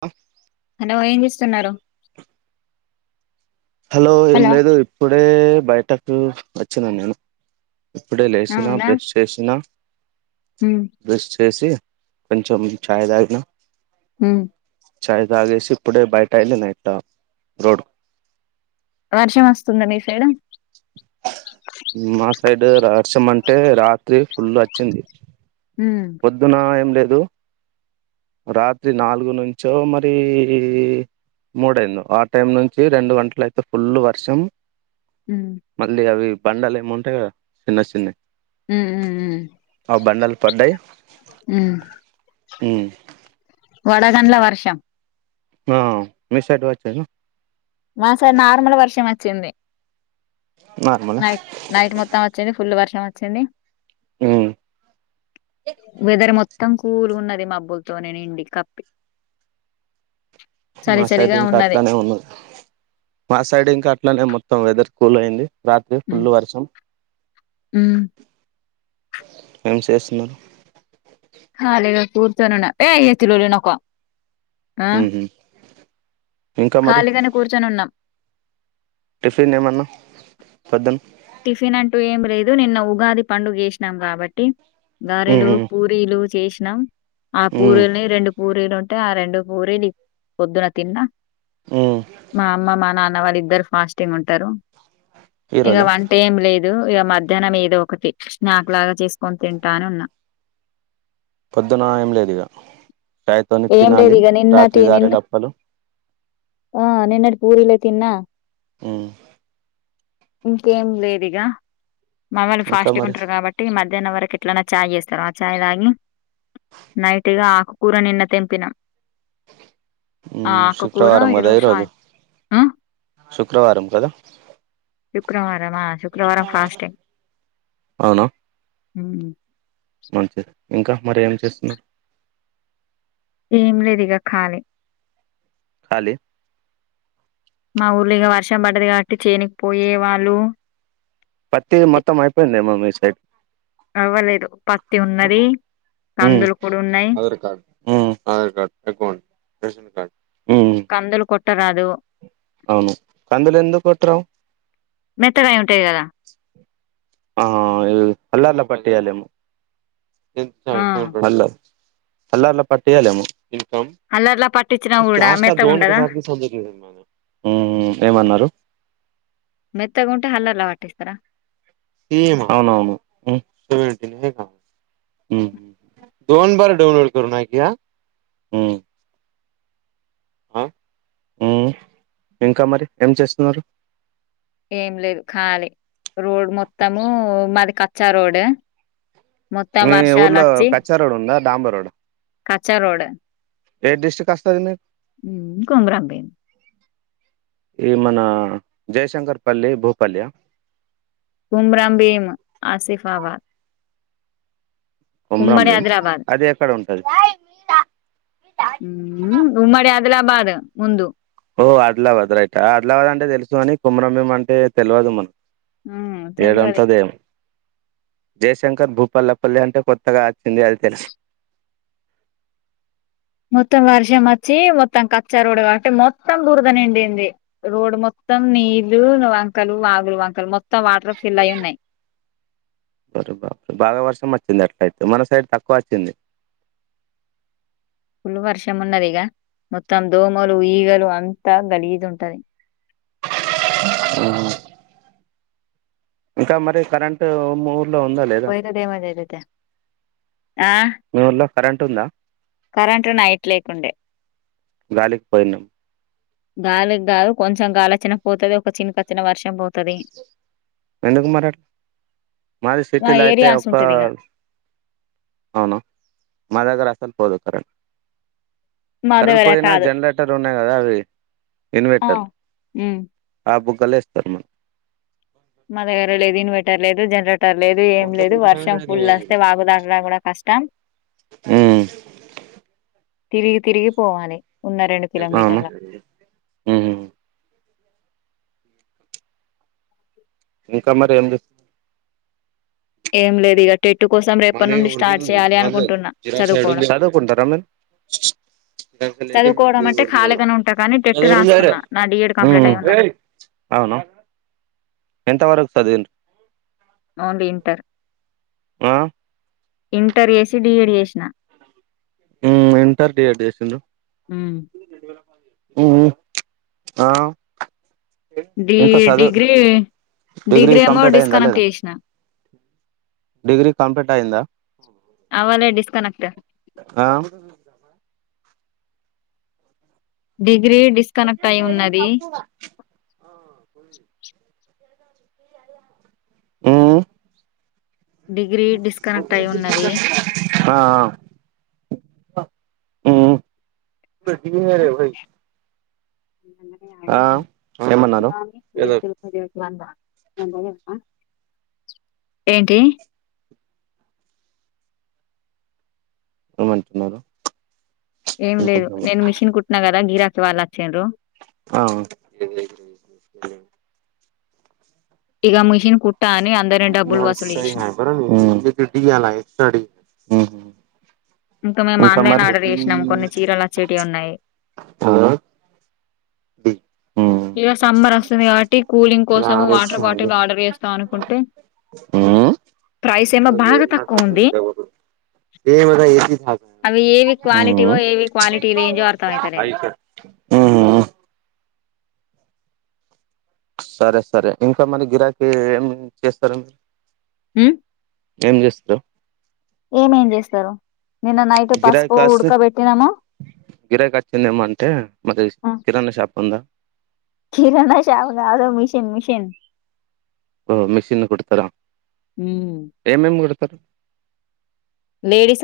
ఆ అన్న వా ఏం చేస్తున్నారు హలో ఏం లేదు ఇప్పుడే బయటకు వచ్చినా నేను ఇప్పుడే లేసినా అవునా బ్రష్ చేసినా ఉమ్ బ్రెష్ చేసి కొంచెం చాయ్ దాగినా హ్మ్ చాయ్ తాగేసి ఇప్పుడే బయట ఎల్లిన ఇట్టా రోడ్ వర్షం వస్తుందా మీ సైడు మా సైడు రార్సం అంటే రాత్రి ఫుల్ వచ్చింది ఉమ్ పొద్దు నా ఏం లే దు రాత్రి నాలుగు నుంచో మరి మూడైందో ఆ టైం నుంచి రెండు గంటలు అయితే ఫుల్ వర్షం మళ్ళీ అవి బండలు ఏమొ ఉంటాయి కదా చిన్న చిన్నవి ఉమ్ ఉమ్ ఉమ్ అ బండల్ పడ్డాయ్ ఉమ్. హ్మ్ వడగండ్ల వర్షం ఆ మీ సైడ్ వచ్చెనా మా సై నార్మల్ వర్షం వచ్చింది నార్మల్ నైట్ నైట్ మొత్తం వచ్చింది ఫుల్ వర్ష వచ్చింది హ్మ్ వెదర్ మొత్తం కూల్గు ఉన్నది మబ్బులతోని నిండి కప్పి చలి మా సైడ్ చలిగా ఇంకా ఉన్నది అట్లనే ఉన్న మా సైడు ఇంకా ఆట్లానే మొ మొత్తం వెదర్ కూల్ అయింది రాత్రి ఉమ్ ఫుల్ వర్షం ఉమ్ ఏం సేసున్నరు హ లేదు కూర్చోనున్నా హ్మ్ హు ఖాళీగానే కూర్చొనున్నాం టిఫిన్ ఏమన్నా పద్దు టిఫిన్ అంటూ ఏం లేదు నిన్న ఉగాది పండుగ చేసినాం కాబట్టి గారెలు ఉహు పూరీలు చేసినాం ఆ ఉమ్ పూరీల్ని రెండు పూరీలు ఉ టే ఆ రెండు పూరీలి పొద్దున తిన్నా ఉమ్ మా అమ్మ మా నా వాళ్ళు ఇద్దరు ఫాస్టింగ్ ఉంటారు. ఈ ఇగ రోజు వంటేం లేదు ఇక మధ్యాహ్నం ఏదో ఒకటి స్నాక్ లాగా చేసుకొని తింటాను ఉన్నా. పొద్దున ఏ లేదు ఇక చాయ్ తోని ఏం లేదు తినాలి ఇగ రాత్రి నిన్నటి నిన్న గారెలుప్పలు. ఆ నిన్నటి పురిలే తిన్నా. ఉ ఇంకేం లేదిగా మామ్ వాళ్ళు ఇంకా ఫాస్ట్గా మరి ఉంటారు కాబట్టి మ తిన్న వరకు ఇట్లనే చాయ్ చేస్తారు. ఆ చాయ తాగి నైట్గా ఆకు కూర నిన్న తెంపిన ఆకుకూర శుక్రవారం కదా, ఈ ఈరోజు రోజు సాయం ఆ! శుక్రవారం కదా. శుక్రవారం మా శుక్రవారం ఫాస్టింగ్ అవునా ఉ ఉ మంచిది ఇంకా మరి ఏం చేస్తున్నారు. ఏం లేదు ఇక ఖాళీ. కాళీ మా ఊళ్లేగా వర్షం పడ్డది. కాబట్టి చేనికపోయే వాళ్ళు. మ స [unintelligible] అవ్వలేదు పత్తి ఉన్నది హు కందులు కూడా ఉన్నాయి ఆధార్ కార్డు, హు Aadhaar card, account ration card కందులు కొట్టరాదు అవును కందులు ఎందు పెటరావు మెత్తగాయి ఉంటాయి కదా ఆ అలలా పట్టాలిమ ఎ ఆ ఫోల్ [unintelligible] అల్ ల పట్టియిలేము అల్లర్లా పట్టించినా ఊడ మేత్త ఉండదా. ఉ ఉ ఏమన్నారు మెత్తగా ఉంటే హల్ల్లో వాటిస్తారా ఈయమ్మ అవునావు ఉ స దోన్ బార్ డౌన్లోడ్న్నాకయా ఉ ఆ ఉ ఇంకా మరి ఏం చేస్తున్నారు. ఏం లేదు ఖాళీ రోడ్ మొత్తము మాది కచ్చా రోడ్. మొత్తం మీ వర్షాలు ఊర్లో కచ్చా రోడ్ ఉందా. డాంబోరోడ్ కాచ్చా రోడ్ ఏ డిస్ట్రిక్ట్ వస్తాది నీది కొమ్రబిన్ ఈ మన జయశంకర్పల్లి భూపల్లి ఆ కుమరాంబీమ్ ఆసిఫాబాద్ కొమరం ఉమ్మడి భీం ఆదిలాబాద్ అది ఎక్కడ ఉంటది ఉమ్మడి ఆదిలాబాద్ ముందు ఓ ఆదిలాబాద్ రైట్ ఆదిలాబాద్ అంటే తెలుసుకానీ కొమురంభీం అంటే తెలవదు మన్ హ్ తెల్వది జయశంకర్ భూపల్పల్లి అంటే కొత్తగా అచ్చింది. అది తెలుసు మొత్తం. వర్షం ఆచ్చి మొత్తం కచ్చా రోడ్ కాబట్టి మొత్తం. బూరద నిండింది రోడ్ మొత్తం నీళ్లు వంకలు వాగులు వంకలు మొత్తం వాటర్ ఫిల్ అయి ఉన్నాయి. ఒరే బపూరే బాగా వర్షం ఆచ్చింది. అట్ల అయితే మన సైడ్ తక్కువ ఆచ్చింది. పుల్లు వర్షం ఉన్నదిగా మొత్తం దోమలు ఈగలు అంతా గలిజు ఉంటాది హ్ ఇంకా మరి కరెంటు మే పోయితే దేమరి అది అయితే ఆ మీ ఊర్లో కరెంట్ ఉందా కరెంటు నైట్ లేకుండే గాలికి పోయినాం గాలికి కాదు కొంచెం గాలి వోచ్చిన పోతది ఒక చిన్కచ్చిన వర్షం పోతది ఎందుకు మరి అట్లా మాది మా సిటీల అయితే ఏరియాస్ ఒక ఉంటది ఇగ అవున మా దగ్గర ఆ సల్ పోదు కరెంట్ మా కరెంట్ దగ్గర పోయినా కాదు జనరేటర్ ఉన్నాయి. కదా అవి ఆ ఇన్వెటర్ ఉమ్ ఆ బు కలేస్తామ మ దగ్గర లేదు ఇన్వాట్ టర్ లేదు టర్ లేదు ఏం లేదు వర్షం ఫుల్లు వస్తే వాగుదాటుడా కూడా కష్టం హ్మ్ తిరిగి తిరిగి పోవాలి ఉన్న రెండు [unintelligible] న్నా కిలోమీటర్ల మ్ ఇంకా మరి ఏం చేస్త ఏం లేదు ఇక టెట్టు కోసం రేపటి నుండి స్టార్ట్ చేయాలి అనుకుంటున్నా చదువుకోవడం చదువుకుంటారా మీరు చదువుకోవడం అంటే ఖాళీగానే ఉంటా కానీ టెట్ రాస్తున్నా నా డిఎడ్ కంప్లీట్ అయి ఉన్నది అవునా ఎంత వరకు చదివిర్రూ అవును ఇంటర్ ఆ ఇంటర్ చేసి డి ఎడ్ చేసిన ఇంటర్ డి ఎడ్ చేసిర్రు ఉమ్. హ్మ్ ఆ డి ఇంకా చదువు డిగ్రీ డిగ్రీ ఏమో కంప్లీట్ అయిందా డిస్కనెక్ట్ లేదా చేసినా డిగ్రీ కంప్లీట్ అయిందా అవ్వాలే డిస్కనెక్ట్ ఆ డి గ్రీ డిస్కనెక్ట్ అయి ఉన్నది హ్ డిగ్రీ డిస్కనెక్ట్ అయి ఉన్నది ఆ ఆ [unintelligible] ఆ [unintelligible] ఏమన్నారు ఏదో ఏంటి ఏమంటున్నారు ఏం ఇంకా లేదు నేను మిషిన్ కుట్టినా కదా గీరాకి వాళ్ళు వచ్చింద్రు అవు టిగా మెషిన్ కుట్ [unintelligible] ఇంకా మేము ఆన్లైన్ నాకు ఆర్డర్ డి చేసినాం కొన్ని చీరలు వచ్చేటియి ఉన్నాయి బ ఇక సమ్మర్ వస్తుంది కాబట్టి కూలింగ్ ఆ కోసం వాటర్ బాటిల్ ఆర్డర్ చేస్తాం అనుకుంటే ప్రైస్ ఏమో బాగా తక్కువ ఉంది ఏమదా ఏసి అవి ఏవి ఉమ్ క్వాలిటీవో ఏవి క్వాలిటీ లేనివో అర్థం అవుతలేదు సరే సరే ఇంకా మన గిరాకి ఏం చేస్తారూ హమ్ ఏం చేస్తారు ఎం ఏమేం చేస్తారు నిన్న నైట్ గిరాయి పసుపు కాస్ట్ ఉడకబెట్టినాము గిరాయి కాచిందేమో అంటే మరి కిరాణా షాప్ ఉందా కిరాణా షాప్ కాదు మిషన్ మిషన్ ఓ మెషిన్ కుడతారా ఉ తర్ [unintelligible] లేడీస్